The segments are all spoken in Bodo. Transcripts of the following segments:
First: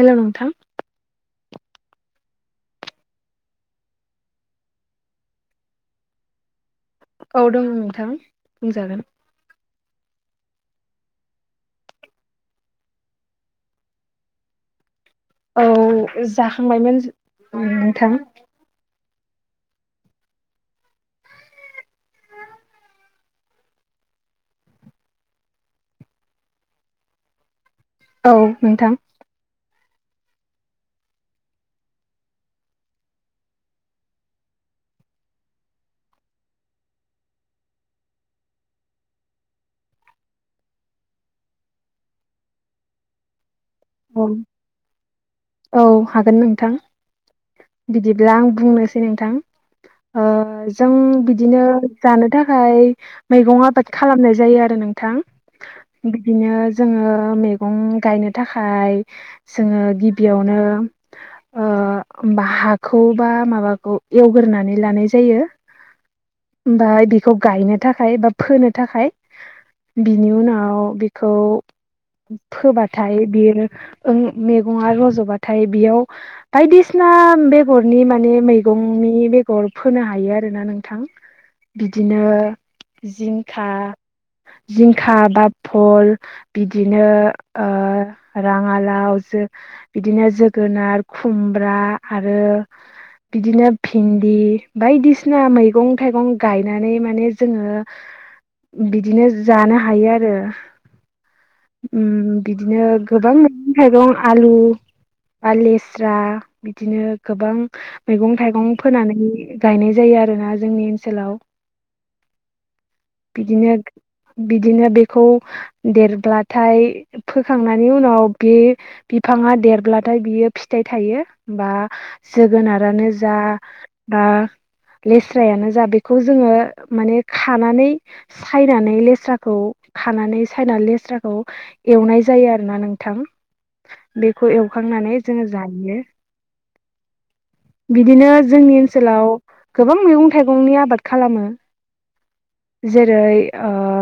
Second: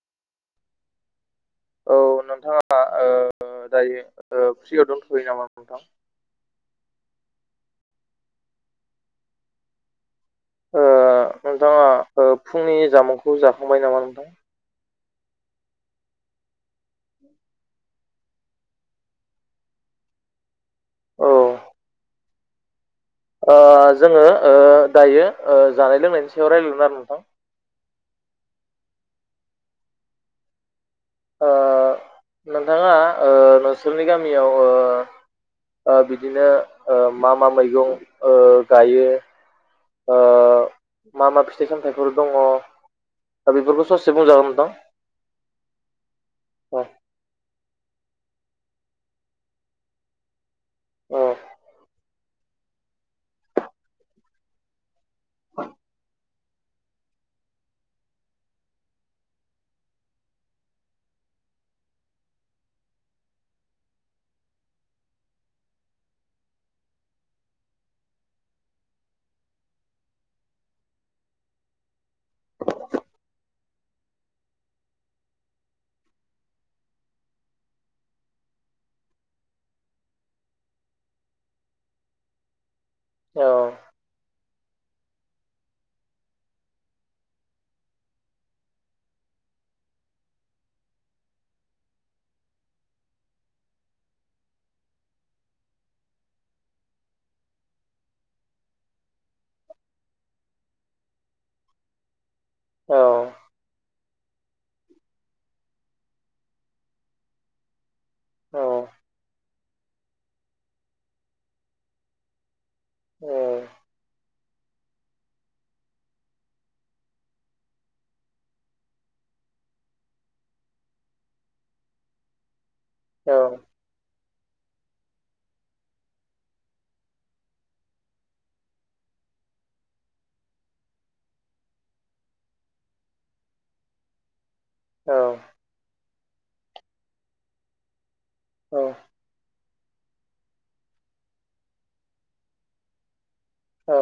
हेल' नोंथां औ नोंथाङा ओ दायो ओ फ्रियाव दोनथ'यो नामा नोंथां औ दङ नोंथां बुंजागोन ओ नोंथाङा ओ फुंनि जामुंखौ जाखांबाय नामा नोंथां औ जाखांबायमोन नोंथां औ जोङो ओ दायो ओ जानाय लोंनायनि सायाव रायजलायगोन आरो नोंथां औ नोंथां ओ नोंथाङा ओ नोंसोरनि ओ गामियाव ओ बिदिनो ओ मा मा मैगं ओ जायो ओ मा मा फिथाइ सामथाइफोर दङ बेफोरखौ ससे औ बुंजागोन नोंथां। औ हागोन नोंथां औ बिदिब्ला आं बुंनोसै नोंथां ओ जों औ बिदिनो जानो थाखाय मैगं आबाद खालामनाय जायो आरो नोंथां बिदिनो जोङो मैगं गायनो थाखाय थाय जोङो गिबियावनो हा हाखौ बा माबाखौ एवगोरनानै लानाय जायो ओमफाय बेखौ गायनो थाखाय बा फोनो थाखाय बिनि उनाव बेखौ फोबाथाय बेयो मैगङा रज'बाथाय बेयाव बायदिसिना बेगरनि मान मेगंनि बेगर फोनो हायो आरोना नोंथां बिदिनो औ जिंखा जिं खाबाद फल बिदिनो ओ राङालाव जो बिदिनो जोगोनार खुमब्रा आरो बिदिनो भिन्दि बायदिसिना मैगं थाइगं गायनानै माने जोङो बिदिनो जानो हायो आरो उ बिदिनो औ मै थाइगं आलु बा लेस्रा बिदिनो गोबां मैगं औ थाइगं फोनानै गायनाय जायो आरोना जोंनि ओनसोलाव बिदिनो बिदिनो बेखौ देरब्लाथाय फोखांना नि उनाव बे बिफाङा देरब्लाथाय बियो फिथाइ थायो बा जोगोनाथ रानो जा औ आ लेस्रायानो जा बेखौ जोङो माने खानानै सायनानै लेस्राखौ खानानै सायना लेस्राखौ एवनाय जायो आ ना नोंथां बेखौ औ एवखांनानै जोङो जायो । दिनो जोंनि औ ओनसोलाव गोबां मैगं थाइगंनि आबाद खालामो जेरै आ औ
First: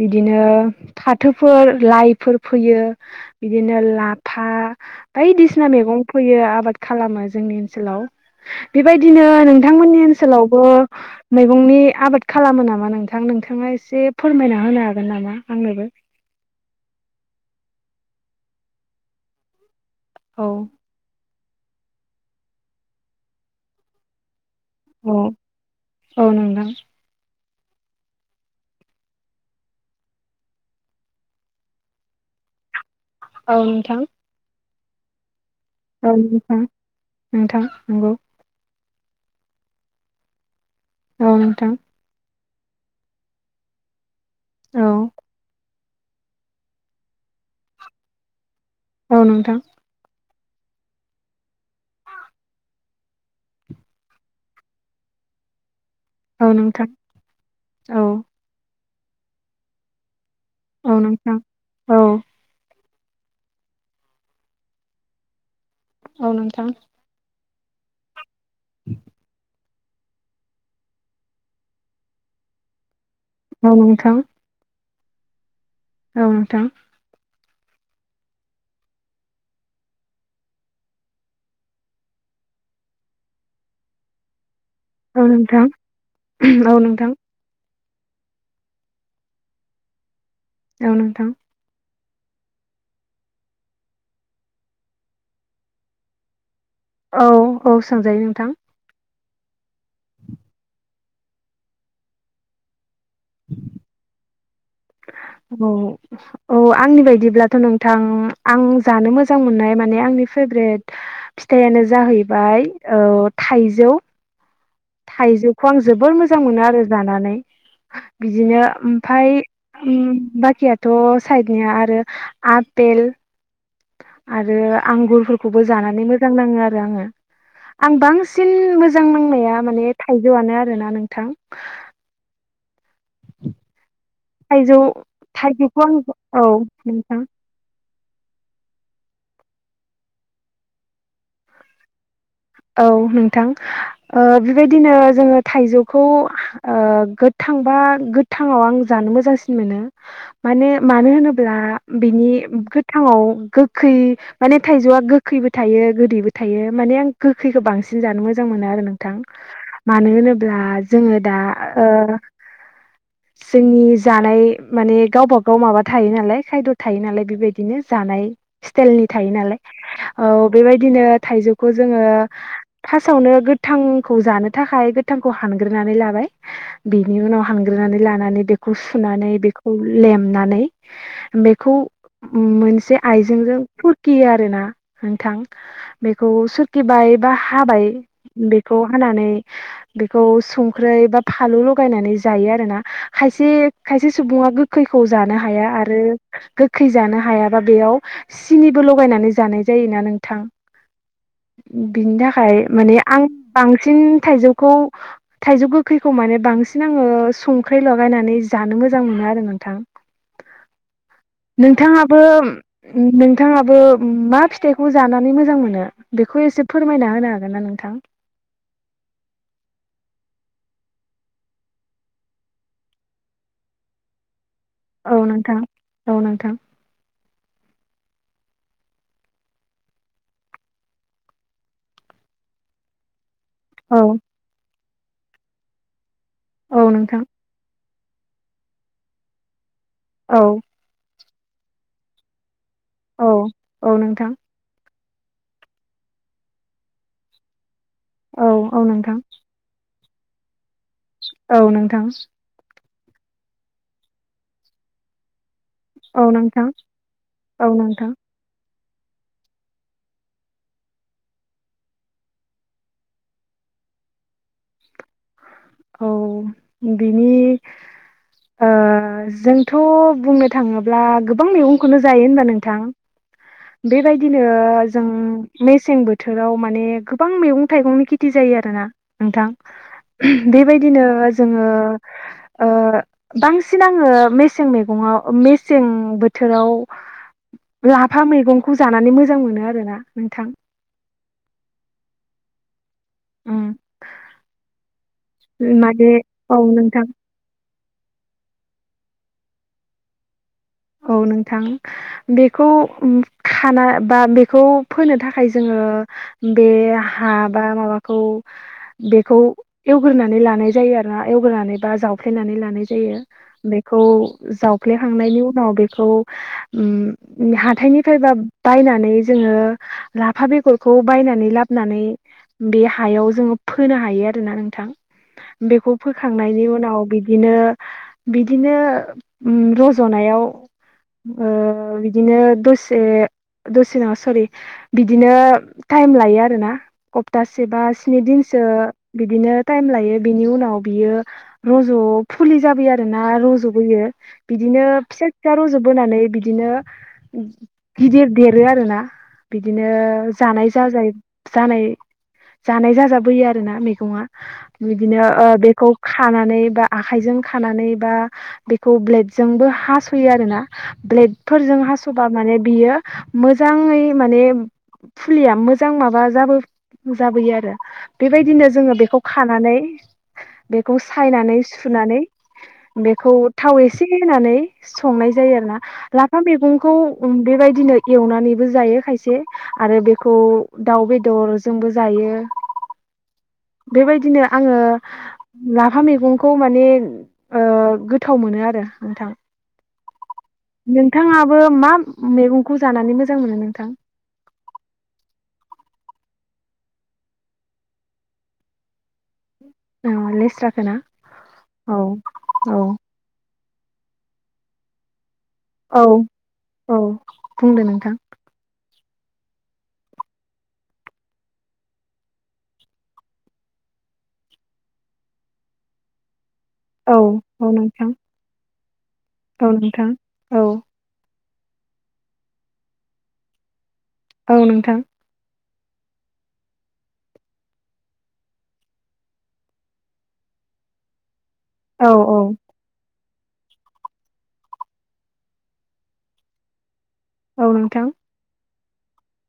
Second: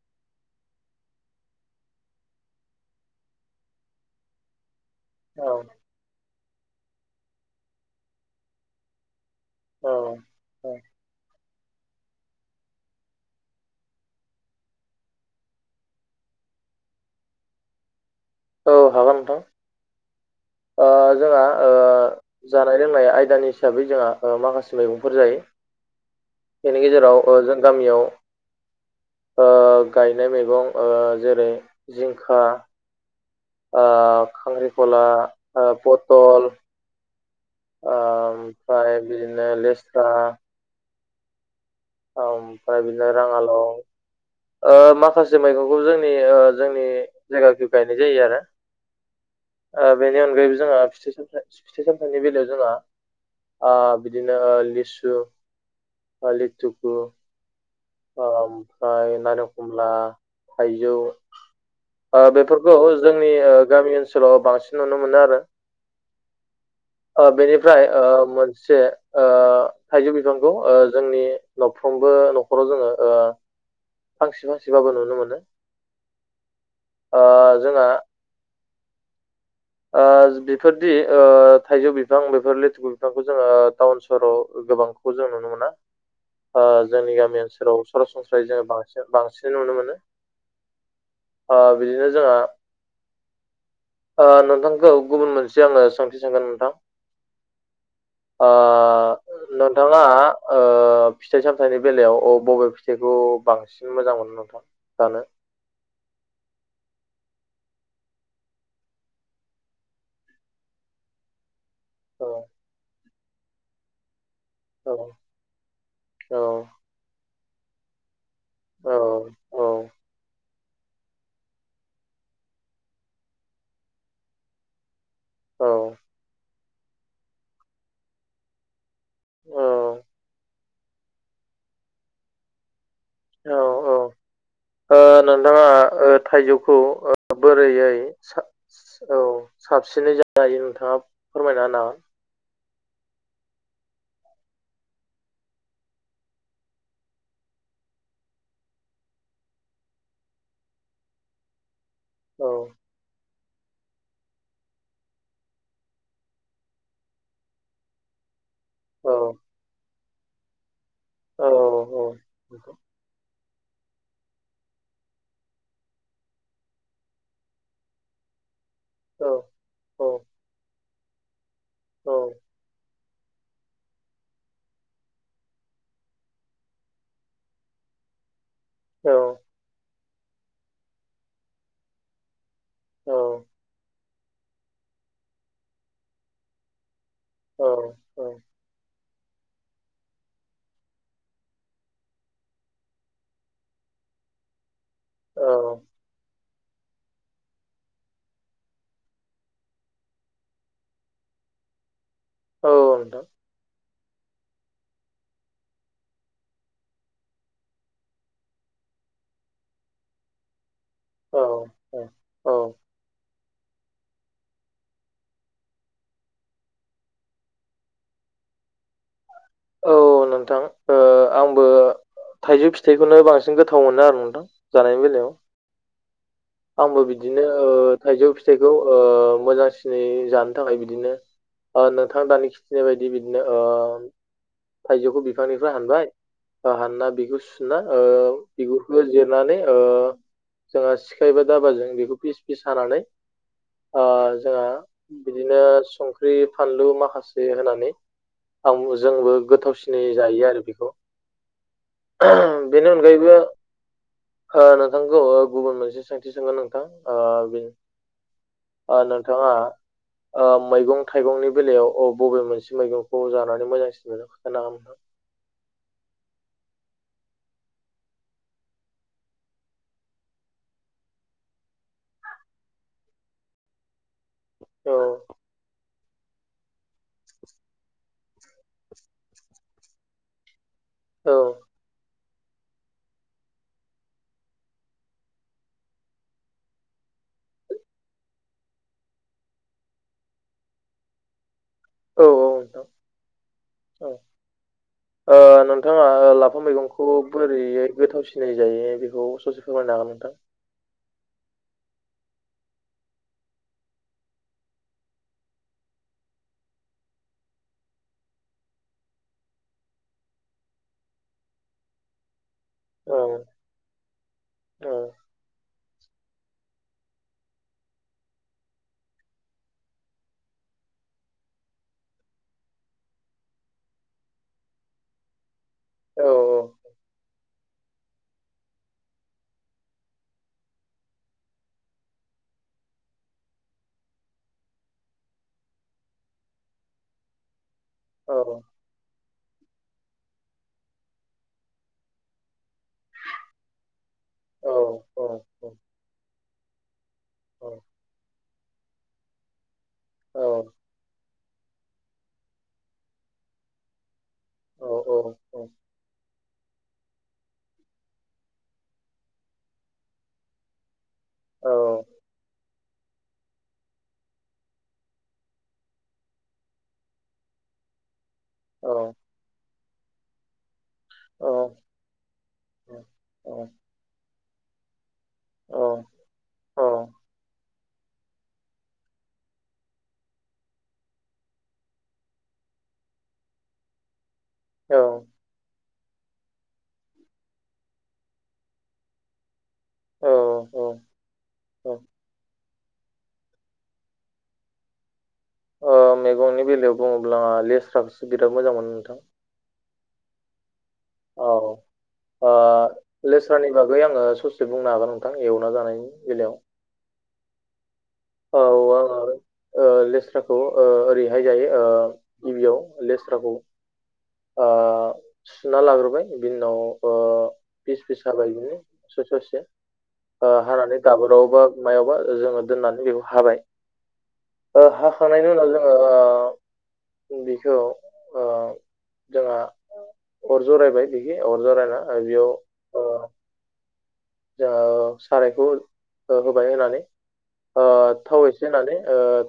बिदिनो फाथोफोर लाइ फोर फैयो बिदिनो लाफा औ बायदिसिना मेगं फोयो आबाद खालामो जोंनि ओनसोलाव बेबायदिनो औ नोंथांमोननि ओनसोलावबो औ मैगंनि आबाद खालामो नामा नोंथां? नोंथाङा एसे फोरमायना होनो हागोन नामा आंनोबो । [unintelligible] औ हागोन नोंथां औ ओ जोंहा ओ जानाय लोंनाय आयदानि हिसाबै जोंहा ओ माखास औ मैगंफोर जायो औ नोंथां बेनि गेजेराव ओ जों गामियाव ओ गायनाय मैगं ओ जेरै जिंखा औ ओ नोंथां खांख्रिखला ओ औ पटल नोंथां नोंथां नंगौ ‌। फाय बिदिनो लेस्रा औ नोंथां । औ ओमफ्राय बिदिनो राङाल' ओ औ माखासे मैगं उ जोंनि ओ जोंनि जायगाखै गायनाय जायो आरो औ नोंथां ओ बेनि अनगायैबो जोंहा फिथाइ सामथाइ फिथाइ सामथाइनि बेलायाव जोंहा आ बिदिनो लिसु बा लिथु [unintelligible] आ ओमफ्राय नारेंखमला थायजौ औ नोंथां औ आ बेफोरखौ जोंनि ओ गामि ओनसोलाव बांसिन नुनो मोनो आरो । औ नोंथां । आ बेनिफ्राय ओ मोनसे ओ थाइजौ बिफांखौ ओ जोंनि न'फ्रोमबो न खराव जोङो औ औ नोंथां फांसे फांसेबाबो नुनो मोनो । औ नोंथां । आ जोंहा आज बेफोरदि ओ थाइजौ बिफां बेफोर लेथुगु बिफांखौ जोङो टाउन सहराव गोबांखौ औ जों नुनो नोंथां मोना आ औ नोंथां जोंनि गामि ओनसोलाव सरासनस्रायै जोङो बांसि-बांसिन नुनो मोनो औ नोंथां आ बिदिनो जोंहा नोंथांखौ गुबुन मोनसे आङो सोंथि सोंगोन नोंथां । औ औ सोंजायो नोंथां । नोंथाङा ओ फिथाइ सामथाइनि बेलायाव अ बबे जेग' बांसिन मोजां मोनो नोंथां? जानो औ औ आंनि बायदि बिदिब्लाथ' नोंथां आं जानो मोजां मोननाय माने आंनि फेभरेट फिथायानो औ जाहैबाय औ थाइजौ औ औ थाइजौखौ आं जोबोर मोजां मोनो आरो जानानै। बिदिनो औ ओमफाय औ बा खिथियाथ' साइदनिया आरो आपेल आरो आंगुर बो औ जान्नानै मोजां नाङो आरो आंङो आं बांसिन मोजां नांया माने थाइजौआनो आरोना नोंथां। औ औ थाइजौ ओ नोंथाङा थाइजौखौ आं ओ औ थाइजौखौ नोंथां बोरैयै औ साबसिनै जायो नोंथाङा फोरमायना होना औ नोंथां ओ बेबायदिनो जोंङो थाइजौखौ ओ गोथांबा गोथांङाव आं जानो मोजांसिन मोनो माने मानो होनोब्ला बिनि हागोन गोथांआव गोखै माने थाइजौआ गोखैबो थायो गोदैबो थायो माने आं गोखैखौ बांसिन जानो मो जां मोनो आरो औ नोंथां मानो होनोब्ला जोंङो दा‌ औ ओ औ जोंनि जानाय माने गावबागाव माबा थायो नालाय खायद' थायो नालाय बेबायदिनो जानाय स्टाइलनि थायो नालाय औ बेबायदिनो थाइजौखौ जोंङो औ फार्स्टावनो गोथांखौ जानो थाखाय गोथांखौ हानग्रोनानै लाबाय बिनि उनाव हानग्रोना नानै लानानै सुनानै बेखौ लेमनानै बेखौ मोनसे आइजेंजों फुरखियो आरो ना नोंथां बेखौ सोरुरखिबाय बा हाबाय औ बेखौ हानानै बेखौ संख्रै बा फालु लगायनानै जायो आरोना खायसे खायसे सुबुङा गोखैखौ जानो औ हाया आरो गोखै जानो हायाबा बेयाव सिनिबो लगायनानै जानाय जायोना नोंथां बिनि थाखाय औ माने नोंथां आं बांसिन थाइजौखौ थाइजौ गोखैखौ माने बांसिन आंङो संख्रै लगायनानै जानो मोजां मो नो आरो नोंथां [inaudible] औ नोंथाङाबो औ नोंथाङाबो मा फिथाइखौ जानानै मोजां मोनो बेखौ एसे फोरमायना होनो हागोन ना नोंथां। औ नोंथां ओ आंबो थाइजौ फिथाइखौनो बांसिन गोथाव मोनो आरो नोंथां जानायनि औ बेलायाव नोंथां औ नोंथां आंबो बिदिनो ओ थाइजौ फिथाइखौ ओ मोजांसिनै जानो थाखाय बिदिनो नोंथां दानि खिथिनाय बायदि बिदिनो औ थाइजौखौ बिफांनिफ्राय हानबाय औ हानना नोंथां बेखौ सुना ओ बिगुरखौ जिरनानै ओ औ जोंहा सिखा एबा दाबाजों बेखौ फिस-फिस हानानै औ औ ओ नोंथां जोंहा बिदिनो संख्रि फानलु माखासे होनानै औ आं औ नोंथां जोंबो गोथावसिन सिनै जायो आरो बेखौ औ नोंथां बेनि अनगायैबो ओ नोंथांखौ ओ गुबुन मोनसे सोंथि सोंगोन नोंथां औ नोंथां ओ नोंथाङा ओ मैगं थाइगंनि बेलायाव अ बबे मोनसे मैगंखौ जानानै मोजांसिन मोजां खोनथानो भागों नोंथां [inaudible] औ बिनि ओ जोंथ' बुंनो थाङोब्ला गोबां मैगंखौनो जायो होनबा नोंथां बेबायदिनो जों मेसें बो थोराव माने गोबां मैगं थाइगंनि खेथि जायो आरो ना नोंथां बेबाय दिनो जोंङो ओ बांसिन आङो मेसें मैगङाव मेसें बोथोराव लाफा मैगंखौ जानानै मोजां मोनो आरोना नोंथां औ उम औ ओ नोंथाङा माने लाफा औ नोंथां मैगंखौ बोरैैयै गोथाव सिनाय जायो बेखौ ससे फोरमायनो हागोन नोंथां औ नोंथां बेखौ खाना बा बेखौ फोनो थाखाय जोंङो ओ बे हा बा माबाखौ बेखौ एवग्रोनानै लानाय जायो आरो ना एवग्रनानै बा जावफ्लेनानै लानाय जायो औ बेखौ औ जावफ्लेखांनायनि उ उनाव बेखौ उम हाथायनिफ्राय बा बायनानै जोंङो लाफा बेग बेगरखौ बायनानै लाबोनानै बे हायाव जोंङो फोनो हायो आरोना नोंथां। बेखौ औ फोखांनायनि उनाव बिदिनो बिदिनो उम रज'नायाव ओ बिदिनो दसे दसेनाव सरि बिदिनो टाइम लायो आरोना हप्तासे सेबा स्नि औ दिनसो बिदिनो टाइम लायो बिनि उनाव बियो रज' फुलि जाबाय आरो ना रुज'बोयो औ बिदिनो औ फिसा फिसा रुजुबोनानै बिदि बिदिनो गिदिर देरो आरो ना बिदिनो औ जानाय जाजाय जानाय जानाय जाजाबोयो आरोना मैगङा औ औ बिदिनो ओ औ बेखौ खानानै बा आखाइजों खानानै बा बेखौ बेल्दजोंबो हास' फैयो आरोना ब्लेडफोरजों हास'बा माने बियो मोजाङै माने फुलिया मोजां माबा जाबो जाबोयो आरो बेबायदिनो जोंङो बेखौ खानानै बेखौ औ सायनानै सुनानै बेखौ औ थाव एसे होनानै संनाय जायो औ आरोना लाफा औ मैगंखौ बेबायदिनो एवनानैबो जायो खायसे आरो बेखौ दाउ बेदरजोंबो जायो। [inaudible] बेबायदिनो आंङो औ लाफा मैगंखौ माने ओ गोथाव मोनो आरो नोंथां औ नोंथाङाबो मा औ मैगं खौ जानानै मोजां मोनो नोंथां? गंनि बेलायाव बुङोब्ला लेस्राखौसो बिराद मोजां मोनो नोंथां। औ लेस्राखो ना औ औ ओ औ लेस्रानि बागै आंङो ससे बुंनो हागोन नोंथां एवना औ जानायनि बेलायाव औ बुंदो नोंथां औ [unintelligible] ओ लेस्राखौ ओ ओरैहाय जायो ओ गिबियाव लेस्राखौ ओ सुना लाग्रोबाय बिनि उनाव ओ औ औ बिस नोंथां बिस हाबाय बिदिनो ससे ससे औ नोंथां औ हानानै दाबोराव मायावबा जोंङो दोननानै बेखौ हाबाय औ ओ नोंथां हाखांनायनि उनाव जों ओओआम बेखौ ओ जोंहा अर जरायबाय बिखि अर जरायना औ औ बेयाव ओ जोओ सारायखौ होबाय होनानै औ ओ नोंथां थावै होननानै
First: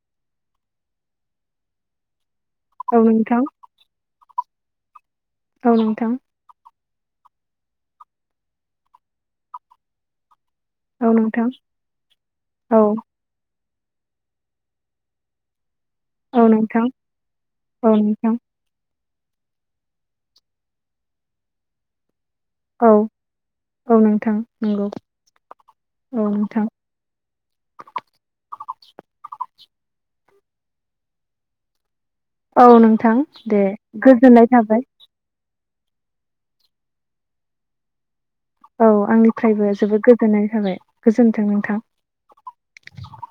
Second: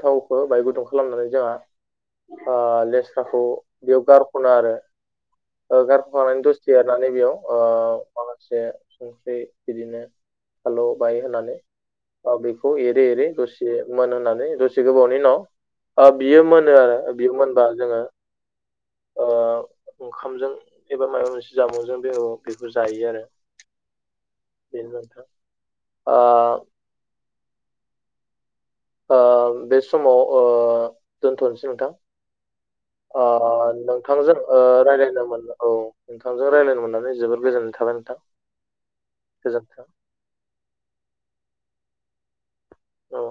थावखौ बाय गुदुं खालामनानै जोंहा ओ औ लेस्राखौ नोंथां बेयाव गारख'नो आरो औ ओ नोंथां गारख'खानानै दसे देरनानै बेयाव ओ माखासे संख्रि बिदिनो [unintelligible] औ बाय नोंथां होननानै बेखौ औ एरै एरै दसे बेमोनहोनानै दुसे गोबावनि उनाव ओ बियो औ मोनो नोंथां आरो बियो मोनबा औ जोंङो नोंथां ओ ओंखामजों एबा माबा मोनसे जामुंजों बे बेखौ औ जायो आरो औ नोंथां नंगौ [unintelligible] ओ औ नोंथां ओ बे समाव ओ दोनथ'नोसै नोंथां औ नोंथां दे अह नोंथांजों गोजोननाय ओ थाबाय रायलायनो मोनना औ नोंथांजों रायलायनो मोननानै जोबोद गोजोननाय थाबाय नोंथां। औ आंनिफ्रायबो गोजोन्थों जोबोद गोजोननाय जाबाय गोजोनथों नोंथां। औ।